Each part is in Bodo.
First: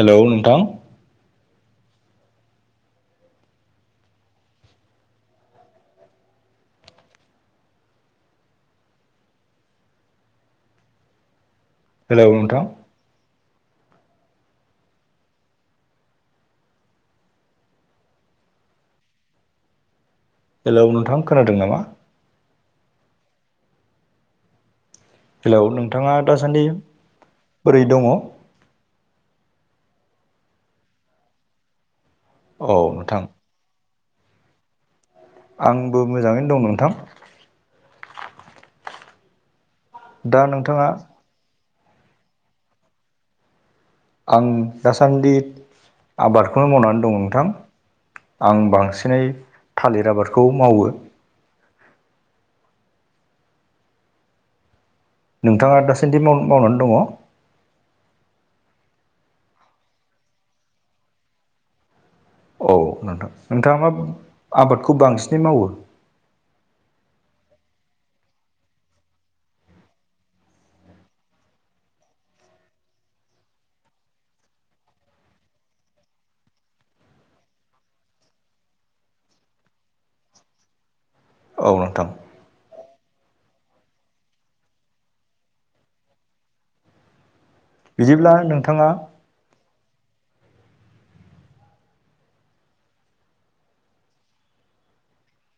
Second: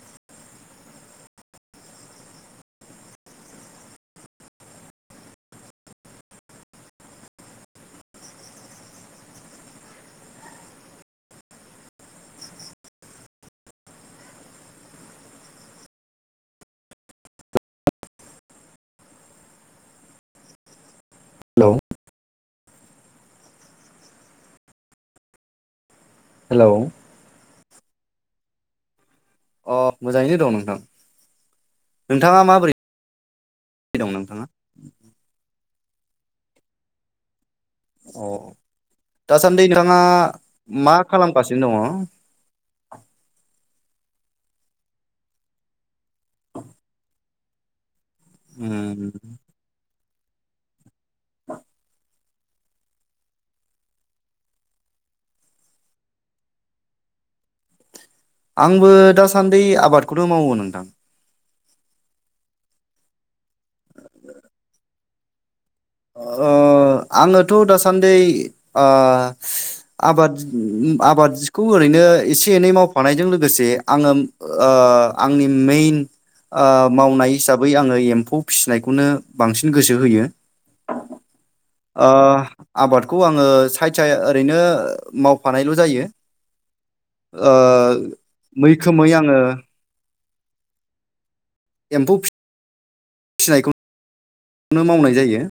हेल' नोंथां? हेलौ नोंथां हेलौ नोंथां खोनादों हेलौ नामा? हेलौ नोंथाङा दासान्दि हेलौ बोरै दङ? अ मोजाङैनो दं नोंथां। नोंथाङा माबोरै औ नोंथां दं नोंथाङा आंबो मोजाङैनो दं नोंथां। अ दासान्दि नोंथाङा दा नोंथाङा मा खालामगासिनो? नोदङ [unintelligible] आं दासान्दि आबादखौनो मावनानै दङ नोंथां आं उम बांसिनै थालिर आबादखौ मावो [inaudible] नोंथाङा दासान्दि माव मावनानै दङ आंबो दासान्दि आबादखौनो मावो नोंथां। औ नोंथां नोंथाङा मा आबादखौ बांसिनै मावो? ओ ओ आङोथ' दासान्दि ओ आबाद आबादखौ ओरै ओरैनो एसे एनै मावफानायजों लोगोसे आङो आंनि मेइन ओ मावनाय हिसाबै आङो एम्फौ फिसिनायखौनो बांसिन गोसो होयो औ नोंथां ओ। आबादखौ आङो सायथ साय ओरैनो मावफानायल' जायो ओ बिदिब्ला नोंथाङा मैखोमै आङो एम्फौ फि फिनायखौ नो मावनाय जायो [inaudible]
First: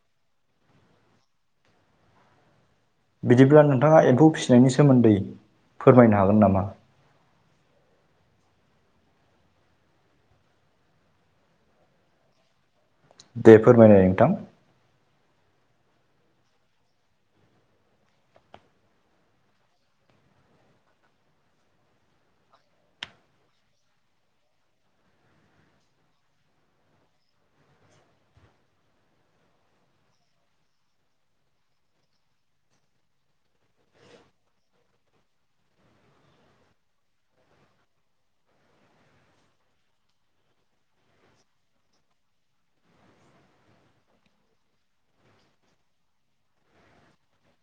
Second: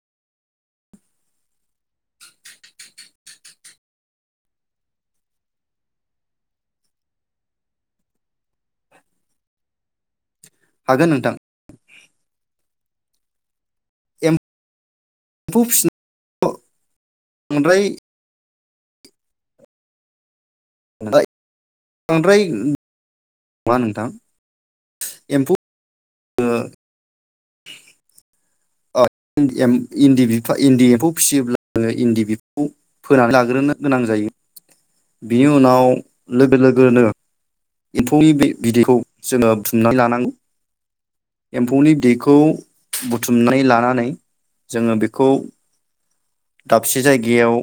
बिदिब्ला नोंथाङा एम्फौ फिसिनायनि सोमोन्दै फोरमायनो हागोन नामा हागोन नोंथां दे फोरमायनाय नोंथां एम्फौ [unintelligible] बांद्राय बाय बांद्राय नङा नोंथां एम्फौ ओ ओ इन्दिफ एम इन्दि एम्फौ फिसियोब्ला आोङो इन्दि बिफौ फोनानै लाग्रोन नो गोनां जायो बिनि उनाव लोगो लोगोनो एम्फौनि बिदैखौ जोङो बथुमनानै लानांगौ एम्फौनि दैखौ बुथुमनानै लानानै जोङो बेखौ दाबसे जायगायाव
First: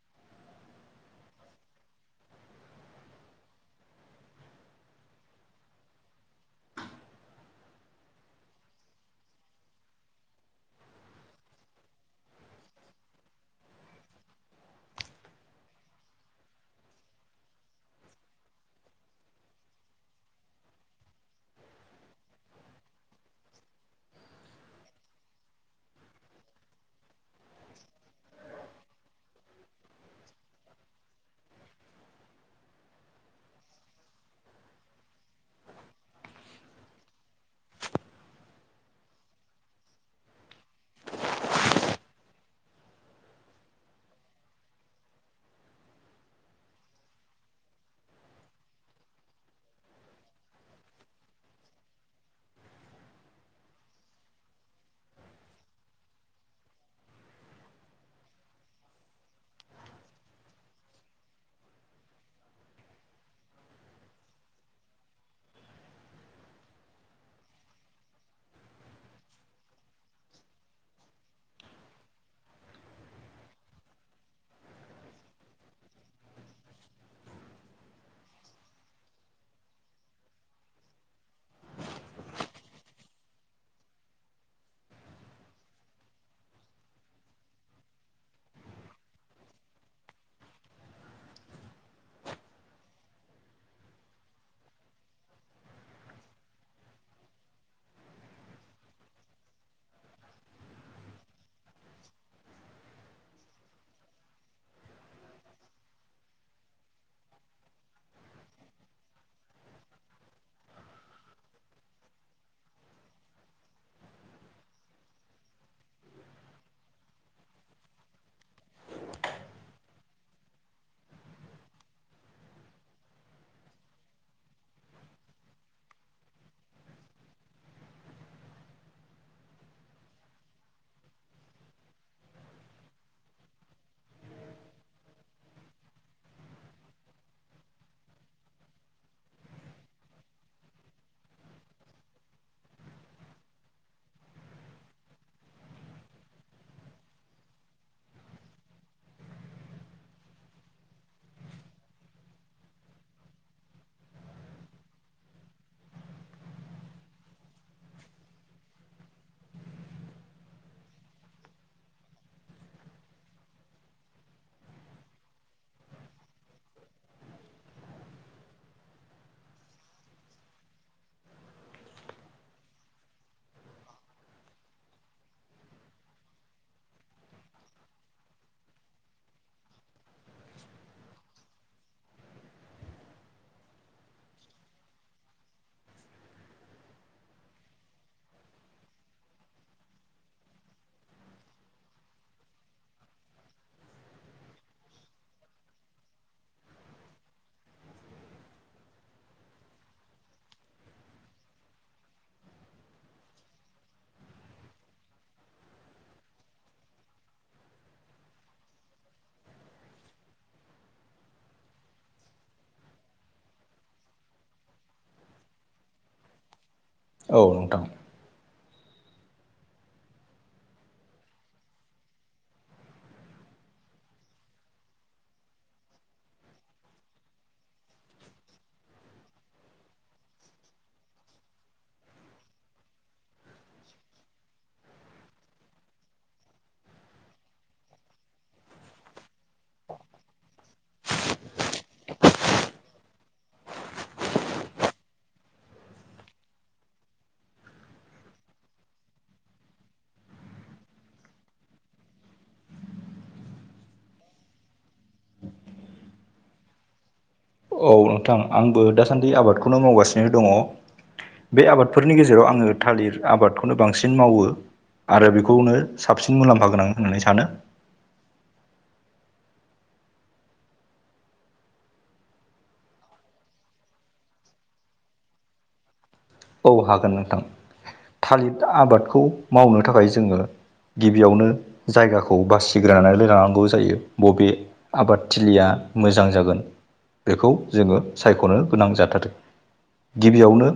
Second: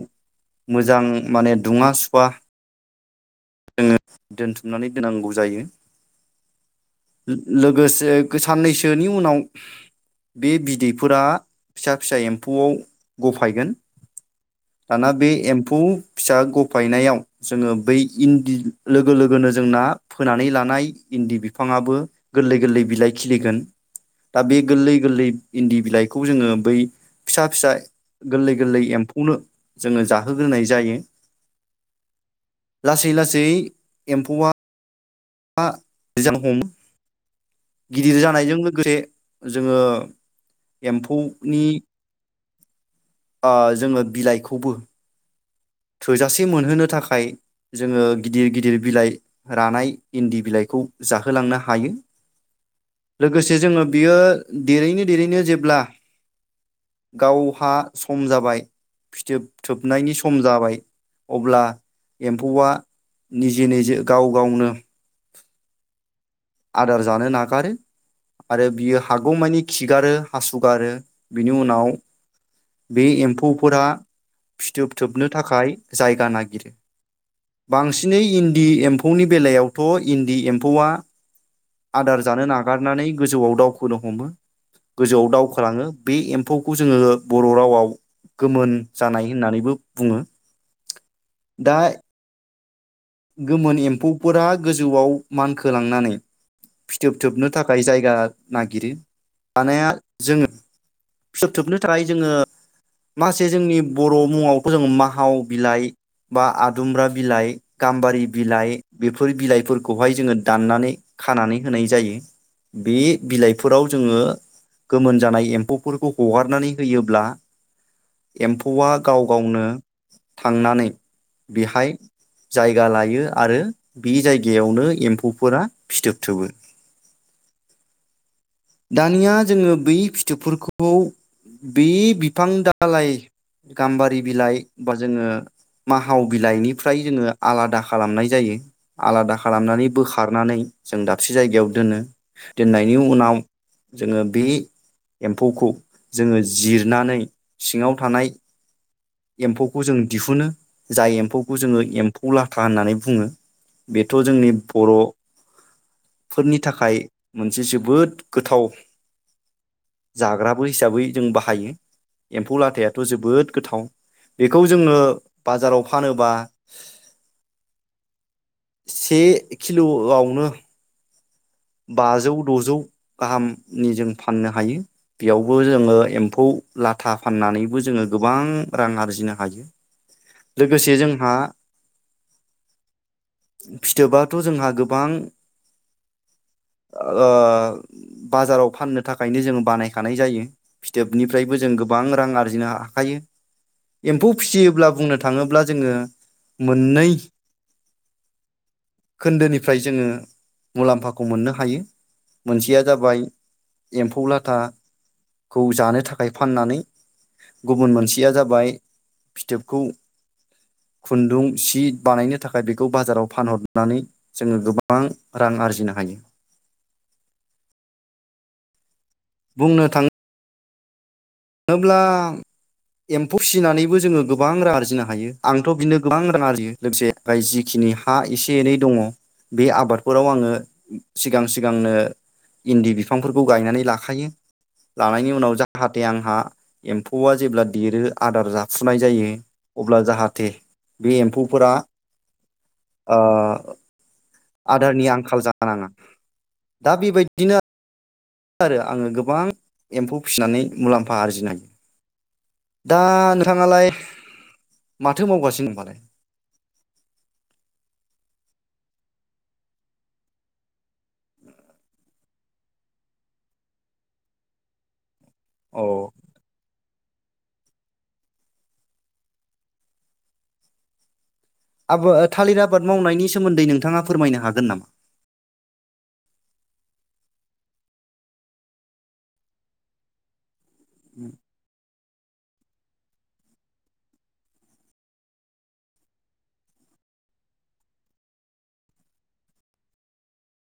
मोजां माने दुङा सुवा जोङो दोनथुमनानै दोनांगौ जायो। लोगोसे गोसाननैसोनि उनाव बे बिदैफोरा फिसा फिसा एम्फौआव गफायगोन दाना बे एम्फौ फिसा गफायनायाव जोङो बै इन्दि लोगो लोगोन जनो जोंना फोनानै लानाय इन्दि बिफाङाबो गोरलै गोरलै बिलाइ खिलिगोन दा बे गोरलै गोरलै इन्दि बिलाइखौ जोङो बै फिसा फिसा गोरलै गोरलै एम्फौनो जोङो जाहोग्रोनाय जायो लासै लासै एम्फौआ आ गोजां हमो गिदिर जानायजों लोगोसे जोङो एम्फौनि ओ जोङो बिलाइखौबो थोजासे मोनहोनो थाखाय जोङो गिदिर गिदिर बिलाइ रानाय इन्दि बिलाइ खौ जाहोलांनो हायो। लोगोसे जोङो बियो देरैनो देरैनो जेब्ला गावहा सम जाबाय फिथोब थोबनायनि सम खम जाबाय अब्ला एम्फौआ निजे निजे गाव गावनो [unintelligible] आदार जानो नागारो आरो बियो हागौमानि खिगारो हासुगारो बिनि उनाव बे एम्फौफोरा फिथोबथोबनो थाखाय जायगा नागिरो बांसिनै इन्दि एम्फौनि बेलायावथ' इन्दि एम्फौआ आदार जानो नागारनानै गोजौआव दावखोनो हमो गोजौआव दावखाोलाङो बे एम्फौखौ जोङो बर' रावाव गोमोन जानाय होननानैबो बुङो। दा गोमोन एम्फौफोरा गोजौआव मानखोलांनानै फिथोब थोबनो थाखाय जायगा नागिरो। माने जोङो फिथोब थोबनो थाखाय जोङो माखासे जोंनि बर' मुङावथ' जों माहाव बिलाइ बा आदुमब्रा बिलाइ गाम्बारि बिलाइ बेफोर बिलाइफोरखौहाय जोङो दाननानै खानानै होनाय जायो बे बिलाइफोराव जोङो गोमोन जानाय एम्फौ फोरखौ हगारनानै होयोब्ला एम्फौआ गाव गावनो थांनानै बेहाय जायगा लायो आरो बे जायगायावनो एम्फौफोरा फिथोबथोबो दानिया जोङो बै फिथोबफोरखौ बे बिफां दालइ गाम्बारि बिलाइ बा जोङो माहाव बिलाइनिफ्राय जोङो आलादा खालामनाय जायो आलादा खालामनानै बोखारनानै जों दाबसे जायगायाव दोनो दोननायनि उनाव जोङो बे एम्फौखौ जोङो जिरनानै सिङाव थानाय एम्फौखौ जों दिहुनो जाय एम्फौखौ जोङो एम्फौ लाथा होननानै बुङो बेथ' जोंनि बर'फोरनि थाखाय मोनसे जोबोद गोथाव जाग्राबो हिसाबै जों बाहायो एम्फौ लाथायाथ' जोबोद गोथाव बेखौ जोङो बाजाराव फानोबा से किल'आवनो बाजौ द'जौ गाहामनि जों फाननो हायो बेयावबो जोङो एम्फौ लाथा फाननानैबो जोङो गोबां रां आरजिनो हायो। लोगोसे जोंहा फिथोबाथ' जोंहा गोबां आ बाजाराव फाननो थाखायनो जोंङो बानायखानाय जायो फिथोबनिफ्रायबो जों गोबां रां आरजिनो हाखायो। [inaudible] एम्फौ फिसियोब्ला बुंनो थाङोब्ला जोङो मोननै खोन्दोनिफ्राय जोङो मुलाम्फाखौ मोननो हायो मोनसेया जाबाय एम्फौ लाथा खौ जानो थाखाय फाननानै गुबुन मोनसेया जाबाय फिथोबखौ खुन्दुं सि बानायनो थाखाय बेखौ बाजाराव फानहरनानै जोङो गोबां रां आरजिनो हायो। औ नोंथां। बुंनो थाङो होनोब्ला एम्फौ फिसिनानैबो जोङो गोबां रां आरजिनो हायो आंथ' बिनो गोबां रां आरजियो लोगोसे जिखि नि हा एसे एनै दङ बे आबादफोराव आङो सिगां सिगांनो इन्दि बिफांफोरखौ गायनानै लाखायो लानायनि उनाव जाहाथे आं हा एम्फौआ जेब्ला देरो आदार जाफुनाय जायो अब्ला जाहाथे बे एम्फौफोरा ओ आदारनि आंखाल जानाङा दा बेबायदिनो आरो आङो गोबां एम्फौ फिसिनानै मुलाम्फा आरजिनाय दा नोंथाङालाय माथो मावगासिनो होनबालाय? [inaudible] औ नोंथां आंबो दासान्दि आबादखौनो मावगासिनो दङ। बे आबादफोरनि गेजेराव आङो थालिर आबादखौनो बांसिन मावो आरो बेखौनो औ साबसिन मुलाम्फा गोनां होननानै सानो आबो थालिर आबाद मावनायनि सोमोन्दै नोंथाङा फोरमायनो हागोन नामा? औ हागोन नोंथां थालिर आबादखौ मावनो थाखाय जोङो गिबियावनो जायगा खौ बासिग्रोनानै लांनांगौ जायो बबे आबादथिलिया मोजां जागोन बेखौ जोङो सायख'नो गोनां जाथारो गिबियावनो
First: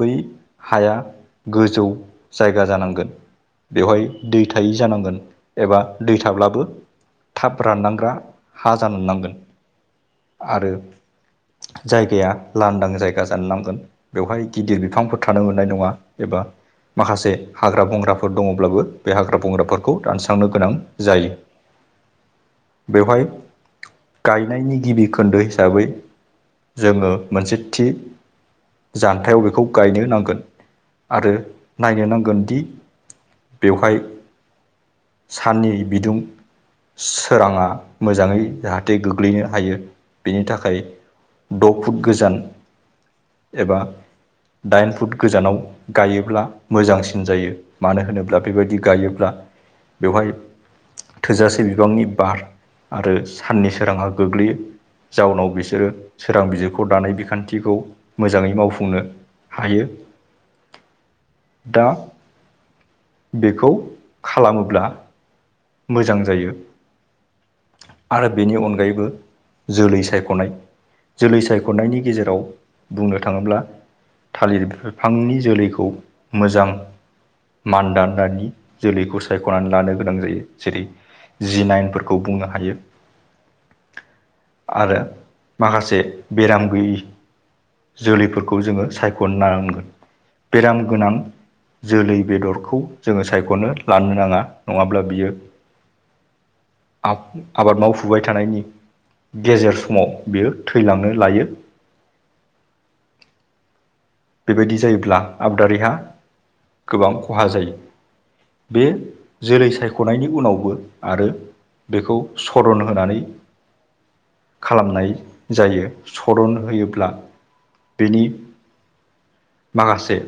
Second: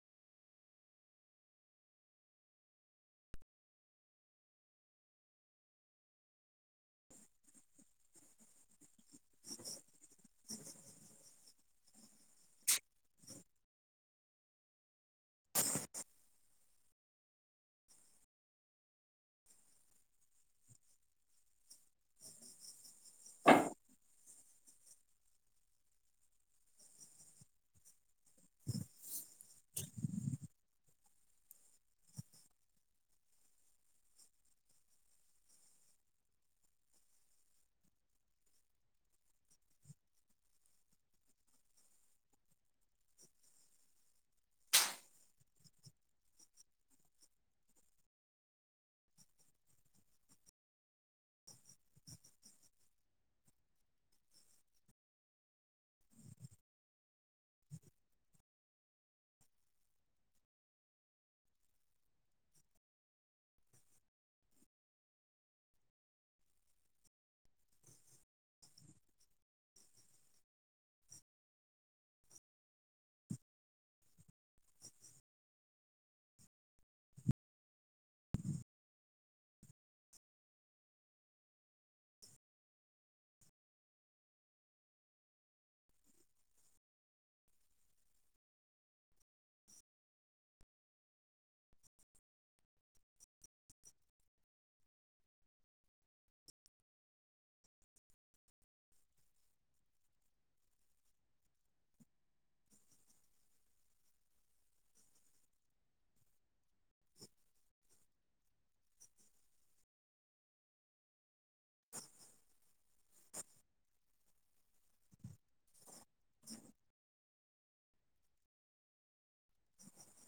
बै हाया गोजौ जायगा जानांगोन। बेवहाय दै थायै जानांगोन एबा दै थाब्लाबो थाब रानलांग्रा हा जानोनांगोन आरो जायगाया लांदां जायगा जानो नांगोन। बेवहाय गिदिर बिफांफोर थानो मोननाय नङा एबा माखासे हाग्रा बंग्राफोर दङब्लाबो बे हाग्रा बंग्राफोरखौ दानस्रांनो गोनां जायो [inaudible] बेवहाय गायनायनि गिबि खोन्दो हिसाबै जोङो मोनसे थि जान थायाव बेखौ गायनो नांगोन आरो नायनो नांगोनदि बेवहाय साननि बिदुं सोराङा मोजाङै जाहाथे गोग्लैनो हायो बेनि थाखाय द' फुट गोजान एबा दाइन फुट गोजानाव गायोब्ला मोजांसिन जायो मानो होनोब्ला बेबायदि गायो ब्ला बेवहाय थोजासे बिबांनि बार आरो साननि सोराङा गोग्लैयो जाउनाव बिसोरो सोरां बिजिरखौ दानाय बिखान्थिखौ मोजाङै मावफुंनो हायो दा बेखौ खालामोब्ला मोजां जायो आरो बेनि अनगायैबो जोलै सायख'नाय जोलै सायख'नायनि गेजेराव बुंनो थाङोब्ला थालिर बिफांनि जोलैखौ मोजां मान्दान दानि जोलैखौ सायख'नानै लानो गोनां जायो जेरै जि नाइनफोरखौ बुंनो हायो [inaudible] आरो माखासे बेराम गैयि जोलैफोरखौ जोङो सायख' नांगोन बेराम गोनां जोलै बेदरखौ जोङो सायख'नो लानो नाङा नङाब्ला बियो आब आबाद मावफुबाय थानायनि गेजेर समाव बियो थैलांनो लायो [inaudible] बेबायदि जायोब्ला आबादारिहा गोबां खहा जायो बे जोलै सायख'नायनि उनावबो आरो बेखौ सरन होनानै खालामनाय जायो सरन होयोब्ला बेनि माखासे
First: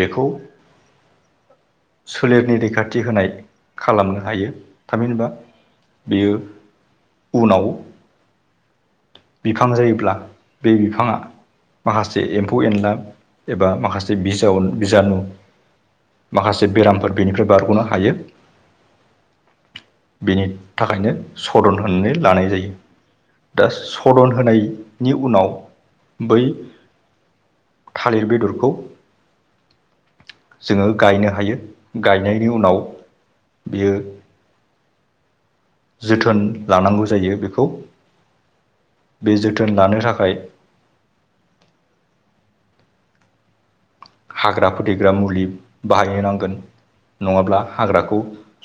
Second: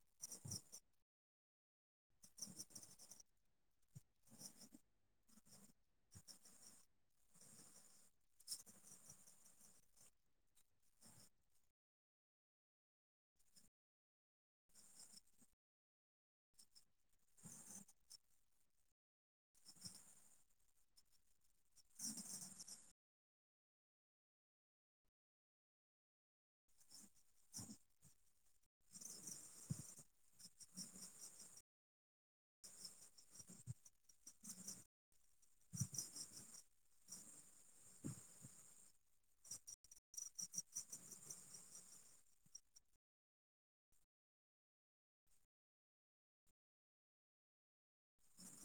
बेखौ सोलेरनि रैखाथि होनाय खालामनो हायो थामहिनबा बेयो उनाव बिफां जायोब्ला बे बिफाङा माखासे एम्फौ एनला एबा माखासे बिज बिजानु माखासे बेरामफोर बेनिफ्राय बारग'नो हायो। [inaudible] बेनि थाखायनो सदन होनानै लानाय जायो। दा सदन होनायनि उनाव बै बे बेदरखौ जोङो गायनो हायो गायनायनि उनाव बेयो जोथोन लानांगौ जायो बेखौ बे जोथोन लानो थाखाय [inaudible] हाग्रा फोथैग्रा मुलि बाहाय नांगोन नङाब्ला हाग्राखौ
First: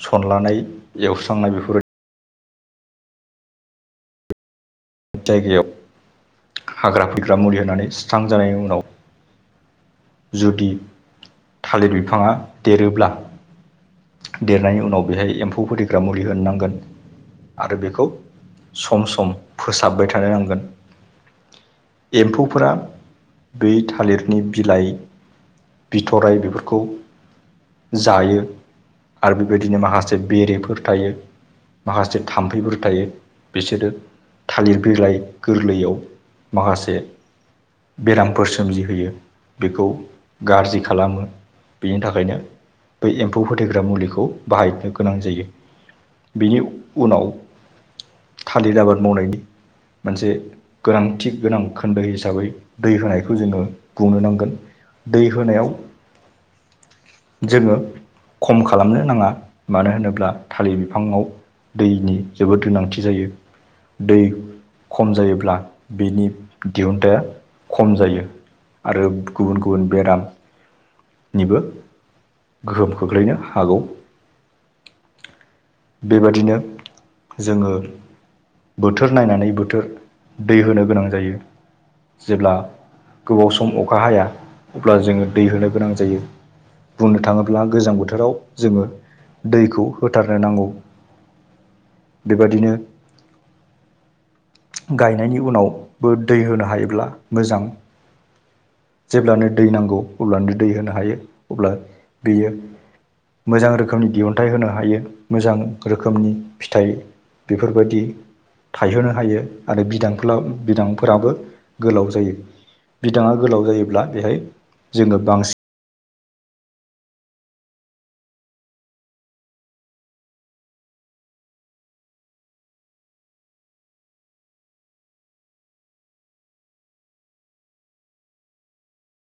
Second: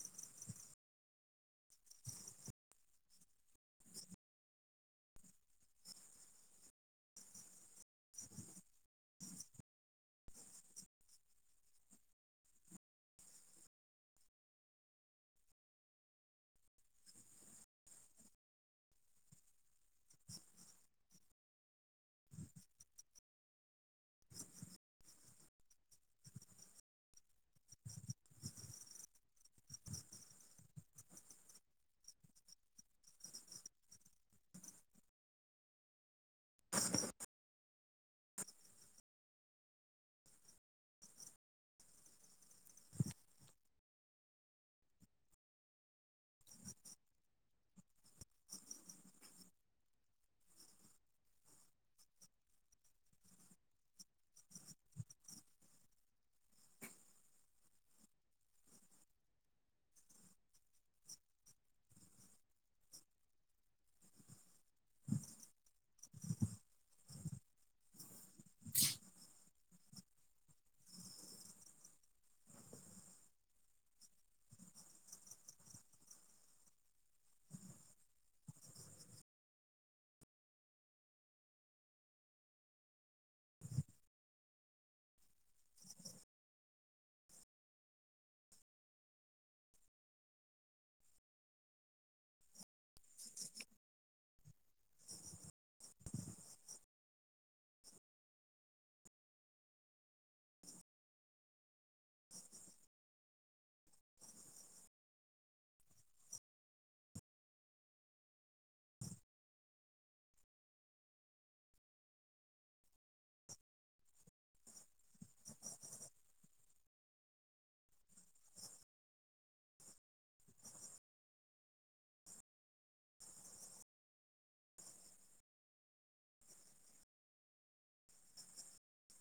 सनलानाय एवस्रांनाय बेफोरबायदि जायगायाव हाग्रा थैग्रा मुलि होनानै सुस्रांजानायनि उनाव जुदि थालिर बिफाङा देरोब्ला देरनायनि उनाव बेहाय एम्फौ फोथैग्रा मुलि होननांगोन आरो बेखौ सम सम फोसाबबाय थानो नांगोन। एम्फौफोरा बै थालिरनि बिलाइ बिथराय बेफोरखौ जायो आरो बेबायदिनो माखासे बेरिफोर थायो माखासे थाम्फैफोर थायो बिसोरो थालिर बिलाइ गोरलैयाव माखासे बेरामफोर सोमजिहोयो बेखौ गाज्रि खालामो बेनि थाखायनो बै एम्फौ फोथैग्रा मुलिखौ बाहायनो गोनां जायो। बेनि उनाव थालिर आबाद मावनायनि मोनसे गोनांथि गोनां खोन्दो हिसाबै दै होनायखौ जोङो बुंनो नांगोन। दै होनायाव जोङो। खम खालामनो नाङा मानो होनोब्ला थालिर बिफाङाव दैनि जोबोद गोनांथि जायो। दै खम जायोब्ला बिनि दिहुुनथाया खम जायो। आरो गुबुन गुबुन बेराम निबो गोहोम खोख्लैनो हागौ। बेबादिनो जोङो। बोथोर नायनानै बोथोर दै होनो गोनां जायो। जेब्ला गोबाव सम अखा हाया अब्ला जोङो दै होनो गोनां जायो। बुंनो थाङोब्ला गोजां बोथोराव जोङो दैखौ होथारनो नांगौ। बेबादिनो गायनायनि उनावबो दै होनो हायोब्ला मोजां। जेब्लानो दै नांगौ अब्लानो दै होनो हायो अब्ला बेयो मोजां रोखोमनि दिहुनथाइ होनो हायो मोजां रोखोमनि फिथाइ बेफोरबायदि थायहोनो हायो। आरो बिदां बिदांफोराबो गोलाव जायो। बिदाङा गोलाव जायोब्ला बेहाय जोङो बांसिन